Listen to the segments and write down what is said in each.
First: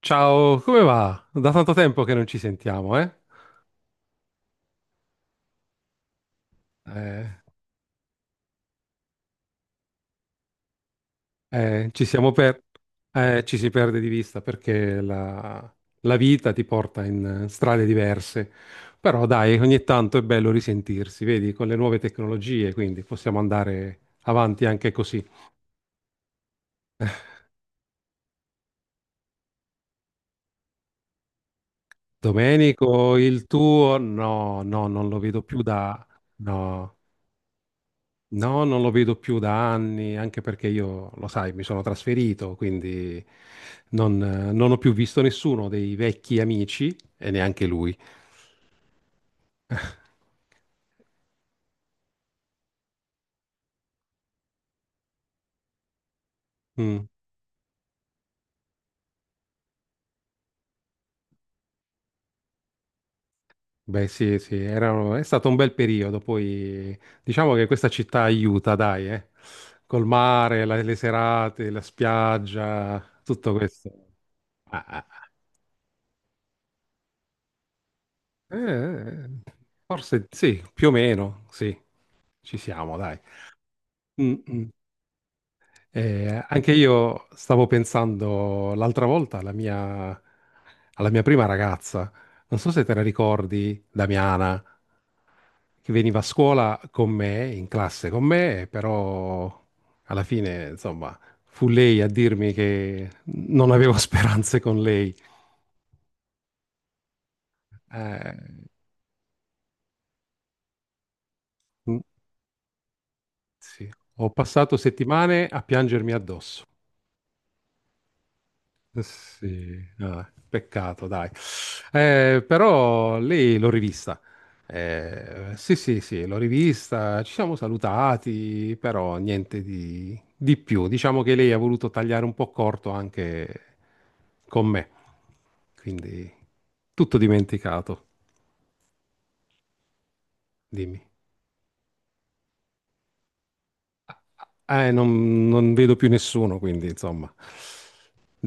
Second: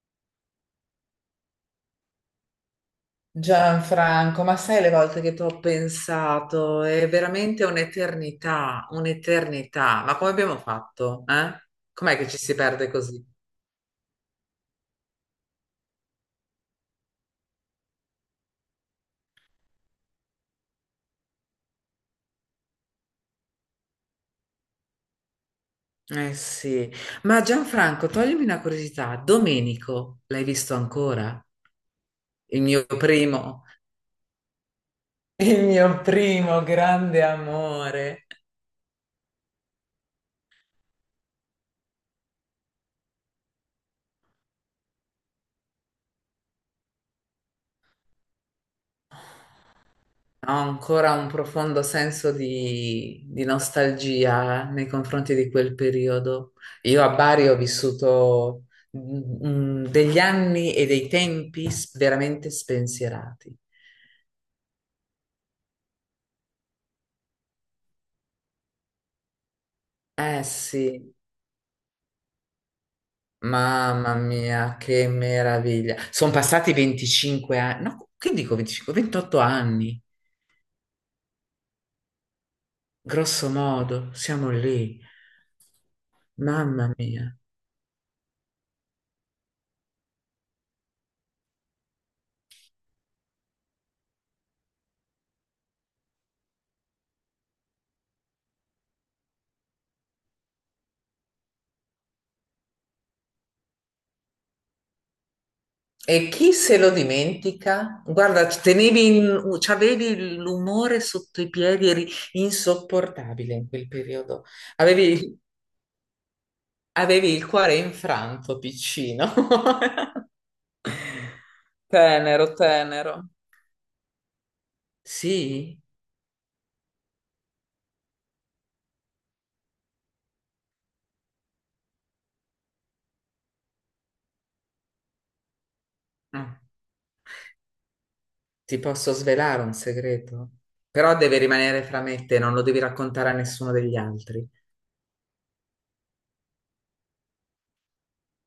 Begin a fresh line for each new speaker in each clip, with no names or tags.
Ciao, come va? Da tanto tempo che non ci sentiamo, eh?
Gianfranco, ma sai le volte che ti ho pensato? È
Eh,
veramente un'eternità, un'eternità. Ma come abbiamo fatto? Eh?
ci
Com'è che
siamo
ci si
per...
perde così?
ci si perde di vista perché la vita ti porta in strade diverse. Però dai, ogni tanto è bello risentirsi, vedi, con le nuove tecnologie, quindi possiamo andare avanti anche così.
Eh sì, ma Gianfranco, toglimi una curiosità. Domenico, l'hai visto ancora? Il mio
Domenico, il
primo,
tuo? No, no, non lo vedo più
il mio
da...
primo
No.
grande amore.
No, non lo vedo più da anni, anche perché io, lo sai, mi sono trasferito, quindi non ho più visto nessuno dei vecchi amici e neanche lui.
Ho ancora un profondo senso di nostalgia nei confronti di quel periodo. Io
Mm.
a Bari ho vissuto degli anni e dei tempi veramente spensierati.
Beh, sì, sì, è stato un bel periodo. Poi diciamo che questa città aiuta, dai, eh. Col
Eh
mare, le
sì,
serate, la spiaggia, tutto questo.
mamma mia,
Ah, ah,
che
ah.
meraviglia. Sono passati 25 anni, no, che dico
Eh,
25?
eh,
28 anni,
forse sì, più o meno, sì, ci siamo, dai.
grosso modo,
Mm,
siamo
mm.
lì.
Anche
Mamma
io
mia.
stavo pensando l'altra volta alla alla mia prima ragazza, non so se te la ricordi, Damiana, che veniva a scuola con me, in classe con me, però alla fine, insomma, fu lei a dirmi che non avevo speranze con lei.
E chi se lo dimentica? Guarda, ci
Eh,
tenevi c'avevi l'umore sotto i piedi,
mm,
eri insopportabile in quel
sì. Ho
periodo.
passato
Avevi,
settimane a piangermi addosso.
avevi il cuore infranto, piccino.
Sì, vabbè, peccato, dai.
Tenero, tenero.
Però lei l'ho rivista. Sì,
Sì?
sì, sì, l'ho rivista, ci siamo salutati, però niente di più. Diciamo che lei ha voluto tagliare un po' corto anche con me, quindi
Ah,
tutto dimenticato,
ti posso svelare un segreto?
dimmi.
Però deve rimanere fra me e te, non lo devi raccontare a nessuno degli altri.
Non vedo più nessuno, quindi insomma,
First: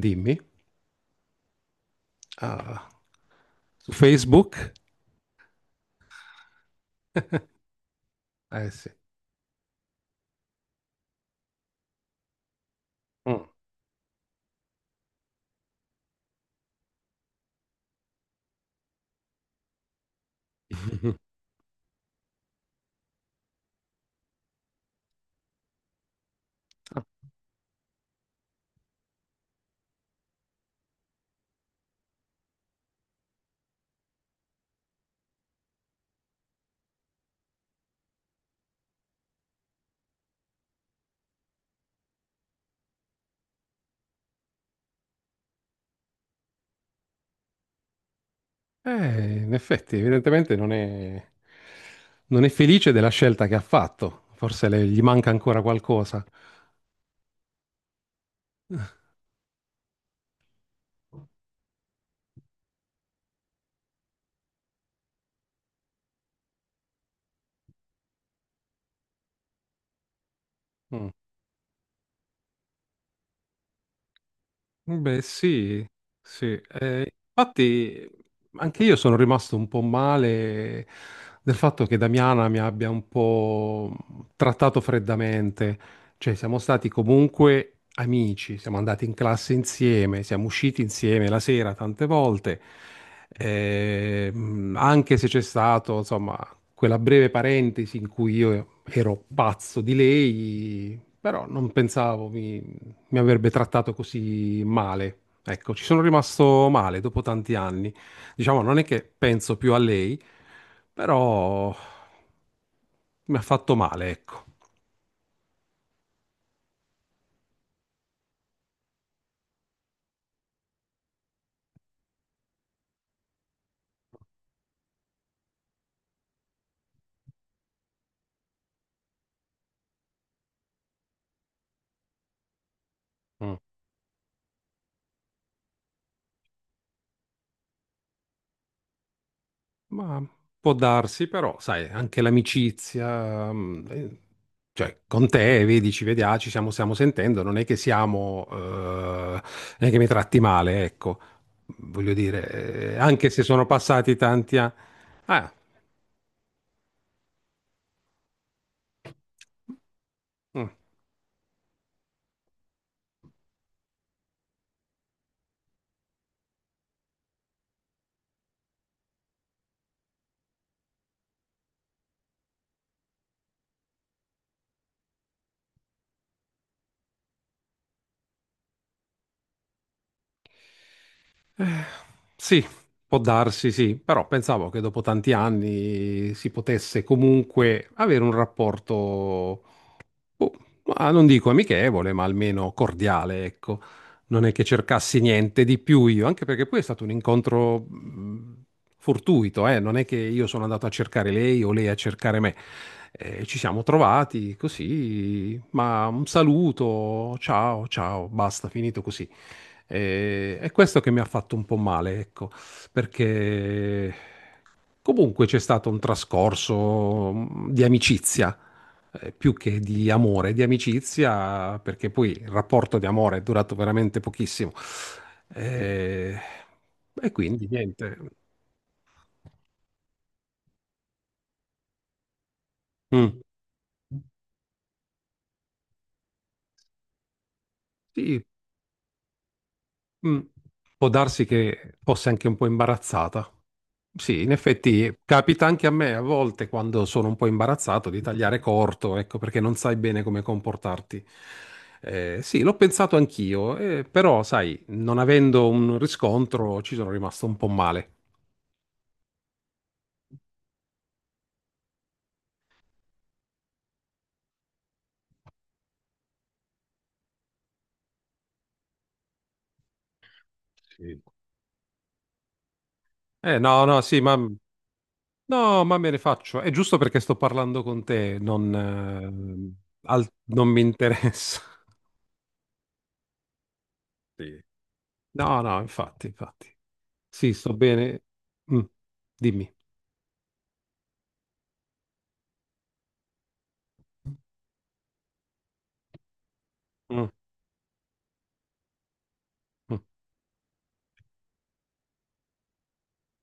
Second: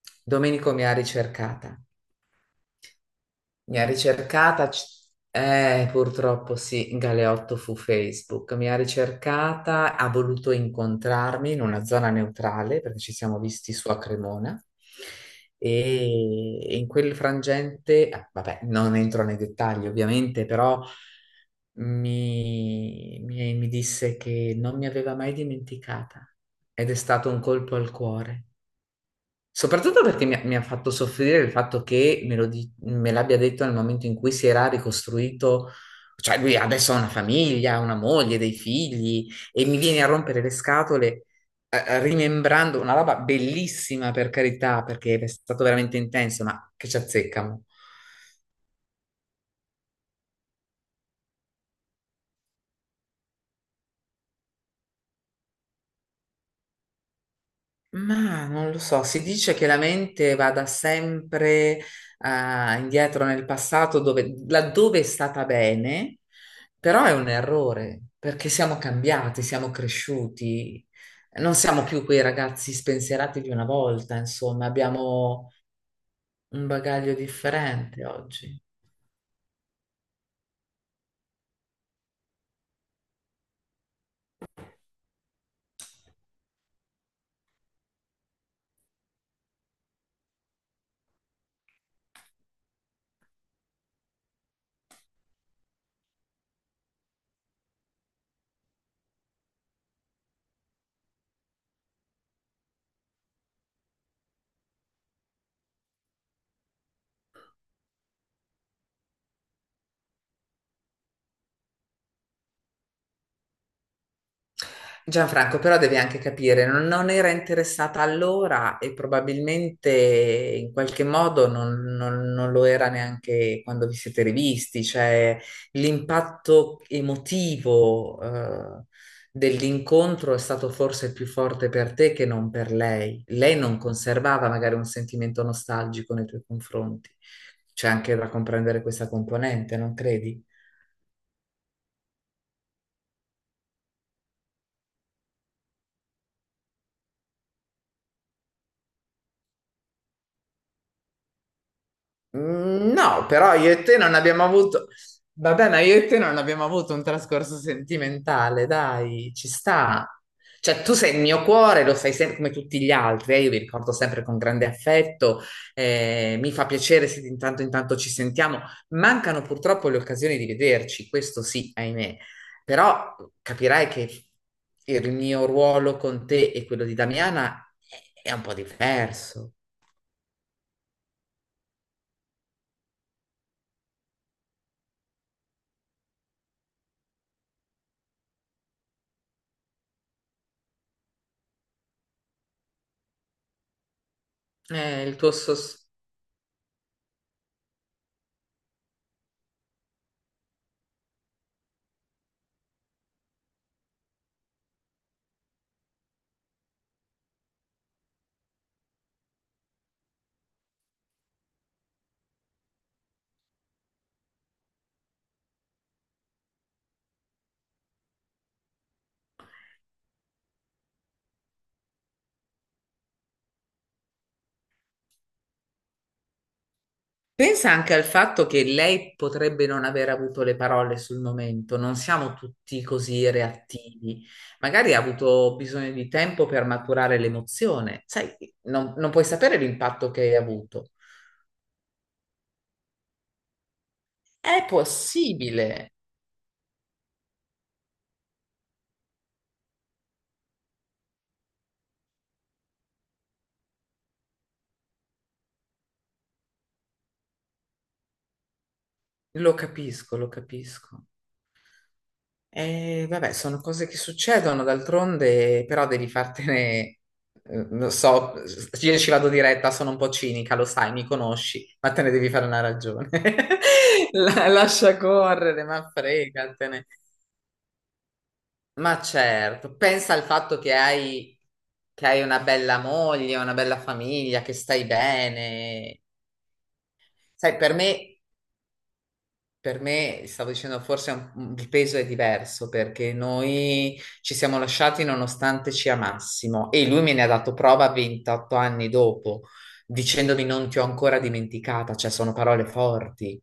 dimmi.
Domenico mi ha ricercata.
Ah,
Mi ha
su Facebook?
ricercata, purtroppo sì, Galeotto fu Facebook, mi
Eh
ha
sì.
ricercata, ha voluto incontrarmi in una zona neutrale perché ci siamo visti su a Cremona e in quel frangente, vabbè, non entro nei dettagli ovviamente, però
Mm.
mi disse che non mi aveva mai dimenticata ed è stato un colpo al cuore. Soprattutto perché mi ha fatto soffrire il fatto che me lo me l'abbia detto nel momento in cui si era ricostruito, cioè lui adesso ha una famiglia, una moglie, dei figli e mi viene a rompere le scatole rimembrando una roba bellissima per carità, perché è stato veramente intenso, ma che ci azzeccano.
In effetti, evidentemente non è, non è felice della scelta che ha fatto. Forse gli manca ancora qualcosa.
Ma non lo so, si dice che la mente vada sempre indietro nel passato dove, laddove è stata bene, però è un errore perché siamo cambiati, siamo cresciuti,
Mm.
non siamo più quei ragazzi spensierati di una volta, insomma,
Beh,
abbiamo
sì, sì.
un bagaglio differente
Infatti,
oggi.
anche io sono rimasto un po' male del fatto che Damiana mi abbia un po' trattato freddamente. Cioè, siamo stati comunque amici, siamo andati in classe insieme, siamo usciti insieme la sera tante volte. Anche se c'è stato, insomma, quella breve parentesi in cui io ero pazzo di lei, però non pensavo mi avrebbe trattato così male. Ecco, ci sono rimasto male dopo tanti anni. Diciamo, non è che penso più a lei, però mi ha fatto male, ecco.
Gianfranco, però devi anche capire, non era interessata allora e probabilmente in qualche modo non lo era neanche quando vi siete rivisti, cioè l'impatto emotivo, dell'incontro è stato forse più forte per te che non per lei.
Mm.
Lei non conservava magari un sentimento nostalgico nei tuoi confronti. C'è anche da comprendere questa componente, non
Ma
credi?
può darsi, però, sai, anche l'amicizia, cioè, con te, vedi, ci vediamo, stiamo sentendo, non è che non è che mi tratti male, ecco. Voglio
Mm,
dire,
no,
anche se
però
sono
io e te non
passati
abbiamo
tanti anni...
avuto.
Ah,
Vabbè, ma io e te non abbiamo avuto un trascorso sentimentale, dai, ci sta.
mm.
Cioè, tu sei il mio cuore, lo sai sempre come tutti gli altri, io vi ricordo sempre con grande affetto, mi fa piacere se di intanto in tanto ci sentiamo. Mancano purtroppo le occasioni di vederci, questo sì, ahimè. Però capirai che il mio ruolo con te e quello di Damiana è un po' diverso.
Eh, sì, può darsi, sì, però pensavo che dopo tanti anni si potesse comunque avere un rapporto. Boh, ma non dico amichevole, ma almeno cordiale, ecco. Non è che
Il
cercassi
tuo
niente di
sospiro.
più io, anche perché poi è stato un incontro fortuito, eh. Non è che io sono andato a cercare lei o lei a cercare me. Ci siamo trovati così, ma un saluto, ciao, ciao, basta, finito così. È questo che mi ha fatto un po' male, ecco, perché comunque c'è stato un trascorso di amicizia più che di amore, di amicizia, perché poi il rapporto di amore è durato veramente pochissimo. Eh, e quindi
Pensa anche al
niente.
fatto che lei potrebbe non aver avuto le parole sul momento, non siamo tutti così
Mm.
reattivi. Magari ha avuto bisogno di tempo per maturare l'emozione, sai,
Sì,
non puoi sapere l'impatto che hai
mm.
avuto.
Può darsi che fosse anche un po' imbarazzata. Sì, in
È
effetti capita anche
possibile,
a me a volte quando sono un po' imbarazzato di tagliare corto, ecco, perché non sai bene come comportarti. Sì, l'ho pensato anch'io, però sai, non avendo un riscontro ci sono rimasto un po' male.
lo capisco, lo capisco. Vabbè, sono cose che succedono, d'altronde, però devi fartene, lo so, io ci vado diretta, sono un po' cinica, lo sai, mi
Sì.
conosci, ma te ne devi fare una ragione.
Eh, no, no, sì, ma,
Lascia correre,
no,
ma
ma me ne faccio. È
fregatene.
giusto perché sto parlando con te,
Ma certo, pensa al fatto
non mi interessa.
che hai una bella moglie, una bella famiglia, che
Sì.
stai
No, no,
bene.
infatti, infatti. Sì,
Sai, per
sto
me.
bene. Mm, dimmi.
Per me, stavo dicendo, forse è il peso è diverso perché noi ci siamo lasciati nonostante ci amassimo e lui me ne ha
Mm,
dato prova 28 anni dopo,
mm,
dicendomi non ti ho ancora dimenticata, cioè sono parole forti.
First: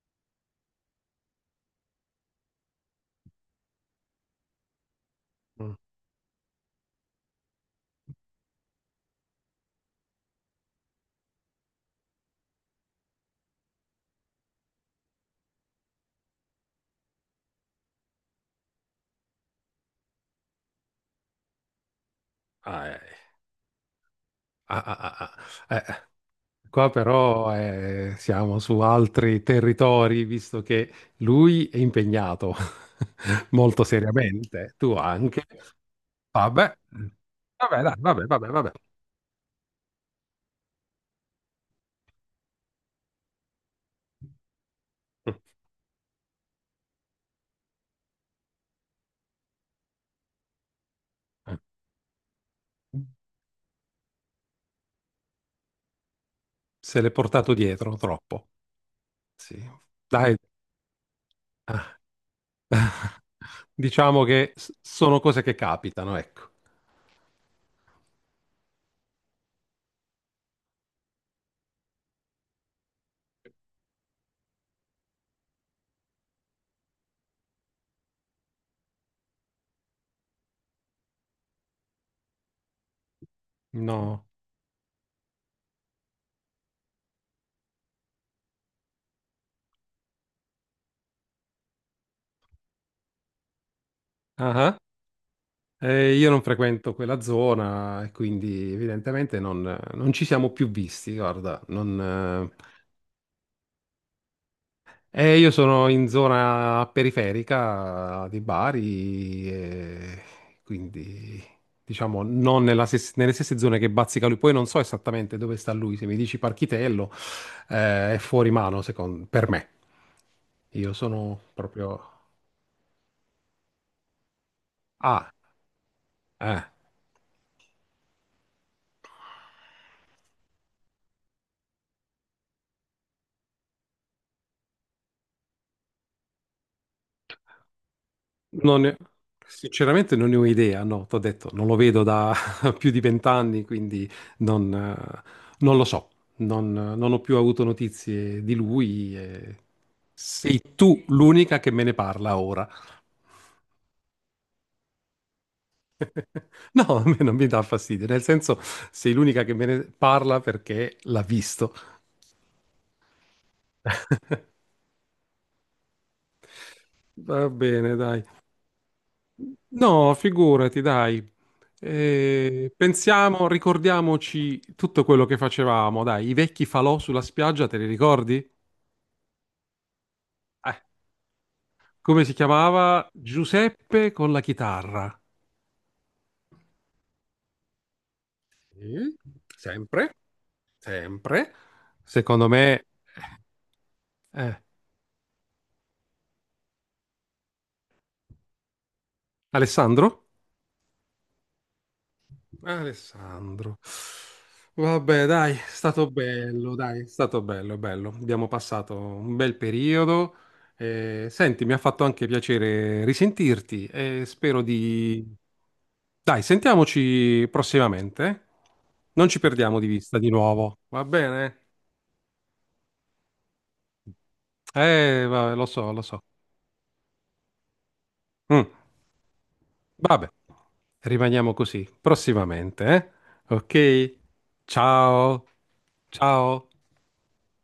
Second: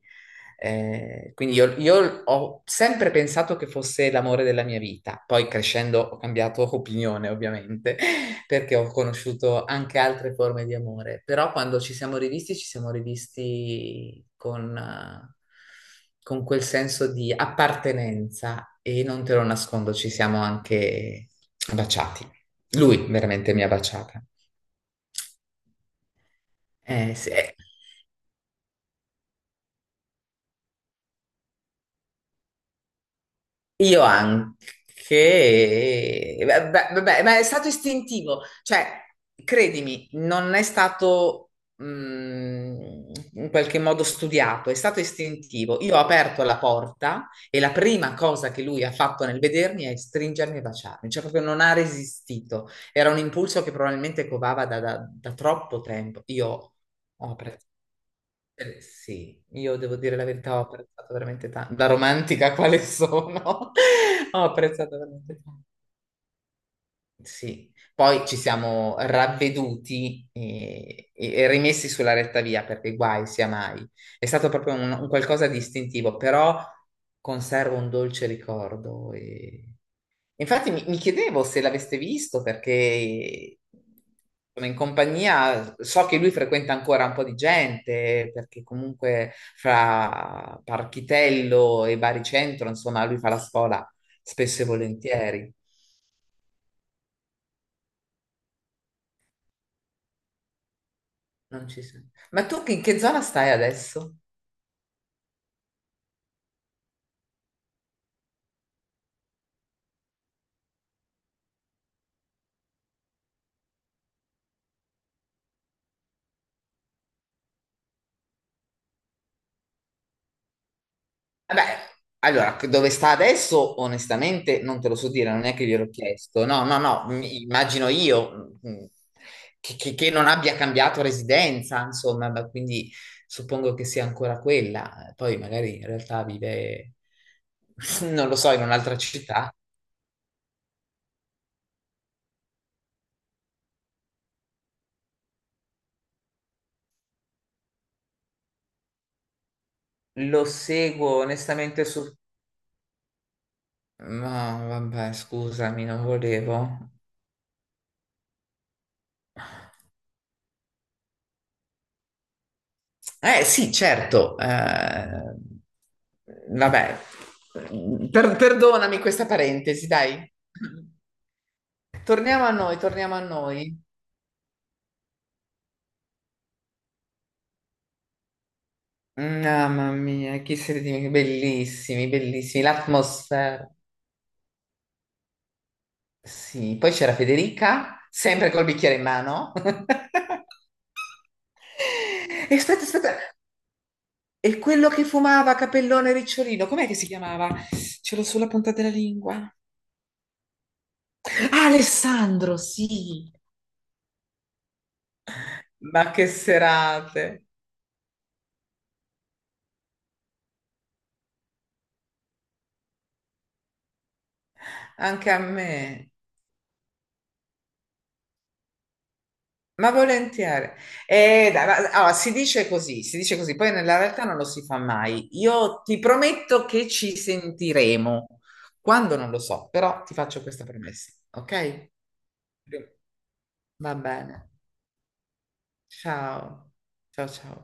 Quindi io ho sempre pensato che fosse l'amore della mia vita, poi
mm.
crescendo ho cambiato opinione, ovviamente, perché ho conosciuto anche altre forme di amore, però quando ci siamo rivisti, con quel senso di appartenenza e non te lo nascondo, ci siamo anche baciati.
Ah, eh.
Lui veramente mi ha baciata.
Ah, ah, ah, ah. Qua
Sì.
però
Eh,
eh, siamo su altri territori, visto che lui è impegnato molto
io
seriamente,
anche,
tu anche.
beh,
Vabbè,
beh, beh, ma è stato
vabbè, dai, vabbè,
istintivo,
vabbè, vabbè.
cioè, credimi, non è stato in qualche modo studiato, è stato
Mm.
istintivo. Io ho aperto la porta e la prima cosa che lui ha fatto nel vedermi è stringermi e baciarmi, cioè proprio
Eh.
non ha resistito. Era un impulso che probabilmente covava da troppo tempo. Io
Se l'è
ho
portato
apprezzato.
dietro troppo.
Sì,
Sì.
io devo dire la
Dai.
verità, ho apprezzato veramente tanto, da
Ah.
romantica quale sono,
Diciamo
ho
che
apprezzato
sono
veramente
cose che
tanto.
capitano, ecco.
Sì, poi ci siamo ravveduti e rimessi sulla retta via perché guai sia mai. È stato proprio un qualcosa di istintivo, però conservo un dolce ricordo e. Infatti mi chiedevo se l'aveste visto perché
No.
sono in compagnia, so che lui frequenta ancora un po' di gente, perché comunque fra Parchitello e Baricentro, insomma, lui fa la scuola
Ah,
spesso e
ah.
volentieri.
Io non frequento quella zona e quindi evidentemente non ci siamo più visti, guarda,
Non ci sei. Ma
non.
tu in che zona stai adesso?
Io sono in zona periferica di Bari, e quindi diciamo non nella nelle stesse zone che bazzica lui. Poi non so esattamente dove sta lui, se mi dici Parchitello, è fuori mano per me. Io sono
Vabbè,
proprio...
allora, dove sta adesso, onestamente, non te lo so dire,
Ah,
non è che gliel'ho chiesto.
eh.
No, no, no, immagino io che non abbia cambiato residenza, insomma, ma quindi suppongo che sia ancora quella. Poi magari in realtà vive, non lo so, in
Non ne-
un'altra città.
Sinceramente non ne ho idea, no, t'ho detto, non lo vedo da più di vent'anni, quindi non, eh, non lo so, non ho più avuto notizie di lui. E
Lo
sei tu
seguo
l'unica che me
onestamente
ne
su...
parla ora.
No, vabbè, scusami, non volevo.
No, a me non mi dà fastidio, nel senso sei l'unica che me ne parla perché l'ha visto.
Eh sì, certo. Eh, vabbè,
Va bene, dai.
Perdonami questa parentesi,
No,
dai.
figurati, dai.
Torniamo a noi, torniamo a
Pensiamo,
noi.
ricordiamoci tutto quello che facevamo, dai, i vecchi falò sulla spiaggia, te li ricordi?
Mamma mia,
Eh,
bellissimi,
come si
bellissimi.
chiamava?
L'atmosfera.
Giuseppe con la chitarra.
Sì, poi c'era Federica, sempre col bicchiere in
Sì,
mano.
sempre, sempre. Secondo
E aspetta,
me,
aspetta.
eh,
E quello che fumava, capellone ricciolino, com'è che si chiamava? Ce l'ho sulla punta della lingua.
Alessandro?
Ah, Alessandro, sì.
Alessandro. Vabbè, dai, è stato
Ma che
bello, dai, è stato
serate.
bello, bello. Abbiamo passato un bel periodo. Senti, mi ha fatto anche piacere risentirti e spero di...
Anche a me,
Dai, sentiamoci prossimamente. Eh? Non ci perdiamo di
ma
vista di
volentieri.
nuovo, va bene?
Dai, allora, si dice così, poi nella realtà non lo si fa mai.
Vabbè, lo
Io
so,
ti
lo so.
prometto che ci sentiremo.
Mm,
Quando non lo so, però ti
vabbè,
faccio questa promessa,
rimaniamo così,
ok?
prossimamente, eh?
Va
Ok?
bene.
Ciao, ciao.
Ciao. Ciao ciao.